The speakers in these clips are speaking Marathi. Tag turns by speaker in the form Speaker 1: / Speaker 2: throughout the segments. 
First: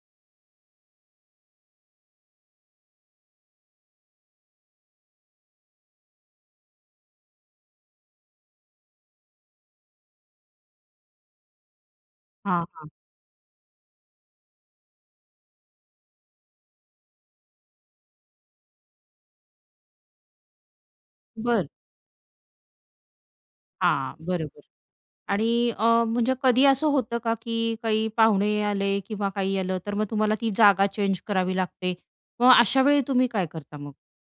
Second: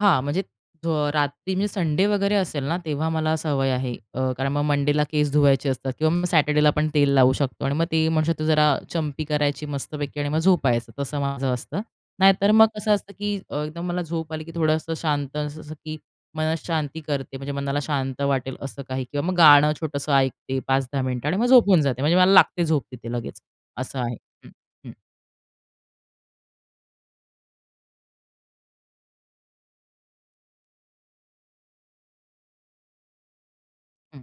Speaker 1: हां, म्हणजे अ, रात्री म्हणजे संडे वगैरे असेल ना, तेव्हा मला सवय आहे अ, कारण मग मंडेला केस धुवायचे असतात किंवा मग सॅटर्डेला पण तेल लावू शकतो आणि मग ते म्हणतो, जरा चंपी करायची मस्तपैकी आणि मग झोपायचं, तसं माझं असतं. नाहीतर
Speaker 2: हां,
Speaker 1: मग
Speaker 2: हां.
Speaker 1: कसं असतं, की अ, एकदम मला झोप आली, की थोडंसं शांत अस-अस, की मन शांती करते, म्हणजे मनाला शांत वाटेल असं काही किंवा मग गाणं छोटंसं ऐकते 5-10 मिनिटं आणि मग
Speaker 2: बर.
Speaker 1: झोपून जाते म्हणजे मला लागते झोप तिथे लगेच असं
Speaker 2: हां.
Speaker 1: आहे. हं,
Speaker 2: बरोबर
Speaker 1: हं.
Speaker 2: आणि अ, म्हणजे कधी असं होतं का, की काही पाहुणे आले किंवा काही आलं, तर मग तुम्हाला ती जागा चेंज करावी लागते. मग अशावेळी तुम्ही काय करता मग?
Speaker 1: हं,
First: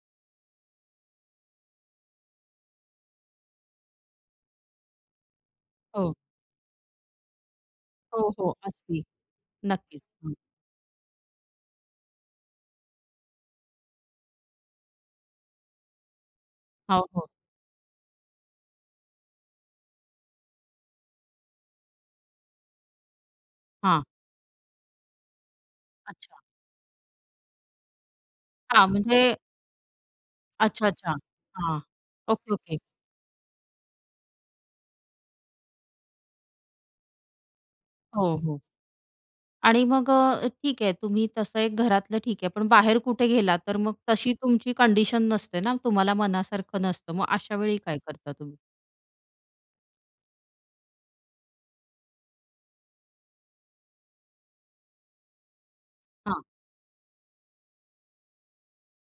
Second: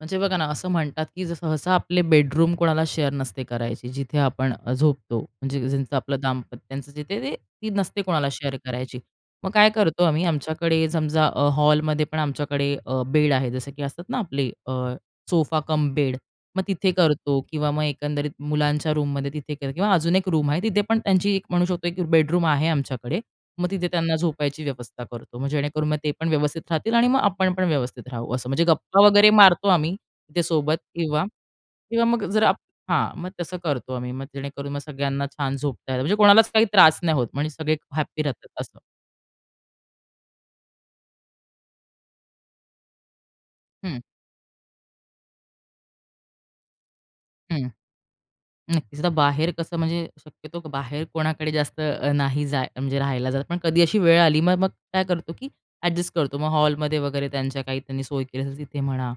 Speaker 1: म्हणजे बघा ना, असं म्हणतात, की सहसा आपले बेडरूम कोणाला शेअर नसते करायची, जिथे आपण अ, झोपतो. म्हणजे ज्यांचं
Speaker 2: हो.
Speaker 1: आपलं दाम्पत्यच, जिथे ती नसते
Speaker 2: हो,
Speaker 1: कोणाला
Speaker 2: हो,
Speaker 1: शेअर करायची.
Speaker 2: असती.
Speaker 1: मग काय
Speaker 2: नक्कीच.
Speaker 1: करतो आम्ही,
Speaker 2: हं.
Speaker 1: आमच्याकडे समजा अ, हॉलमध्ये पण आमच्याकडे अ, बेड आहे. जसं, की असतात ना आपले अ, सोफा कम बेड, मग तिथे
Speaker 2: हो, हो.
Speaker 1: करतो किंवा मग एकंदरीत मुलांच्या रूममध्ये तिथे कर किंवा अजून एक रूम आहे, तिथे पण त्यांची एक म्हणू शकतो, की बेडरूम आहे आमच्याकडे. मग तिथे
Speaker 2: हां.
Speaker 1: त्यांना झोपायची व्यवस्था करतो. मग जेणेकरून मग ते पण
Speaker 2: अच्छा.
Speaker 1: व्यवस्थित राहतील आणि मग आपण पण व्यवस्थित राहू. असं म्हणजे
Speaker 2: हां.
Speaker 1: गप्पा वगैरे
Speaker 2: म्हणजे
Speaker 1: मारतो आम्ही. इथे सोबत
Speaker 2: अच्छा, अच्छा.
Speaker 1: किंवा,
Speaker 2: हां.
Speaker 1: किंवा मग जर
Speaker 2: ओके, ओके.
Speaker 1: हां, मग तसं करतो आम्ही. मग जेणेकरून मग सगळ्यांना छान झोपता येतं म्हणजे कोणालाच काही त्रास नाही होत. म्हणजे सगळे हॅपी
Speaker 2: हो,
Speaker 1: राहतात
Speaker 2: हो.
Speaker 1: असं.
Speaker 2: आणि मग अ, ठीक आहे तुम्ही तसं एक घरातलं ठीक आहे, पण बाहेर कुठे गेलात, तर मग
Speaker 1: हं.
Speaker 2: तशी तुमची कंडिशन नसते ना, तुम्हाला मनासारखं नसतं. मग
Speaker 1: हं.
Speaker 2: अशावेळी काय करता तुम्ही?
Speaker 1: नक्कीच, तर बाहेर कसं, म्हणजे शक्यतो बाहेर कोणाकडे जास्त अ, नाही जाय म्हणजे राहायला जात, पण कधी अशी वेळ आली, मग मग काय करतो, की अ‍ॅडजस्ट करतो
Speaker 2: हां.
Speaker 1: मग हॉलमध्ये वगैरे, त्यांच्या काही त्यांनी सोय केली असेल तिथे म्हणा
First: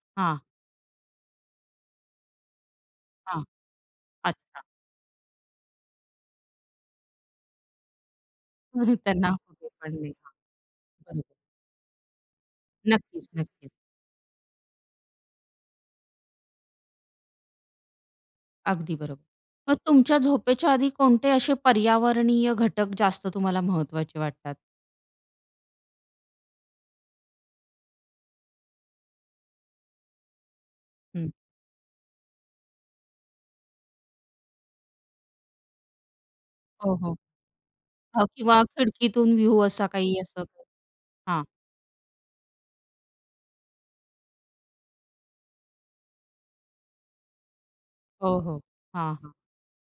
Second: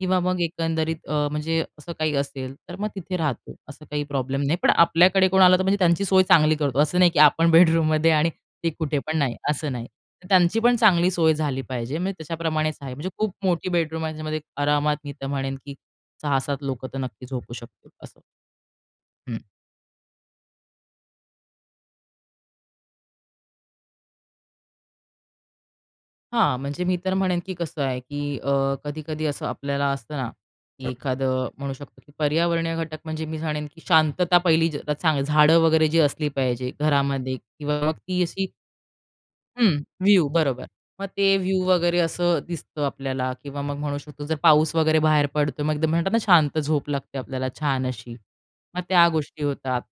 Speaker 1: किंवा मग
Speaker 2: हां.
Speaker 1: एकंदरीत अ, म्हणजे असं काही असेल, तर मग तिथे
Speaker 2: हां.
Speaker 1: राहतो. असं काही प्रॉब्लेम नाही,
Speaker 2: अच्छा.
Speaker 1: पण आपल्याकडे कोण आलं, तर म्हणजे त्यांची सोय चांगली करतो. असं नाही की आपण बेडरूममध्ये आणि ती कुठे
Speaker 2: [unintelligible]
Speaker 1: पण
Speaker 2: त्यांना
Speaker 1: नाही असं नाही. त्यांची पण चांगली
Speaker 2: [unintelligible]
Speaker 1: सोय झाली पाहिजे, म्हणजे त्याच्याप्रमाणेच आहे. म्हणजे
Speaker 2: नक्कीच,
Speaker 1: खूप मोठी
Speaker 2: नक्कीच.
Speaker 1: बेडरूम आहे. त्याच्यामध्ये आरामात मी तर म्हणेन, की 6-7 लोकं तर नक्की झोपू शकतील असं.
Speaker 2: अगदी बरोबर.
Speaker 1: हं.
Speaker 2: मग तुमच्या झोपेच्या आधी कोणते असे पर्यावरणीय घटक जास्त तुम्हाला महत्वाचे वाटतात?
Speaker 1: हां, म्हणजे मी तर म्हणेन, की कसं आहे की अ, कधी-कधी असं आपल्याला असतं ना, की
Speaker 2: हं.
Speaker 1: एखादं म्हणू शकतो, की पर्यावरणीय घटक म्हणजे मी म्हणेन, की शांतता पहिली ज चांगली झाडं वगैरे जी असली पाहिजे
Speaker 2: हो, हो.
Speaker 1: घरामध्ये किंवा मग ती
Speaker 2: हो
Speaker 1: अशी
Speaker 2: किंवा खिडकीतून व्ह्यू
Speaker 1: हं,
Speaker 2: असा काही,
Speaker 1: व्ह्यू
Speaker 2: असं.
Speaker 1: बरोबर. मग ते
Speaker 2: हां.
Speaker 1: व्ह्यू वगैरे असं दिसतं आपल्याला किंवा मग म्हणू शकतो, जर पाऊस वगैरे बाहेर पडतोय, मग एकदम म्हणतात ना, शांत झोप लागते आपल्याला छान अशी.
Speaker 2: हो, हो.
Speaker 1: मग त्या
Speaker 2: हां, हां.
Speaker 1: गोष्टी होतात.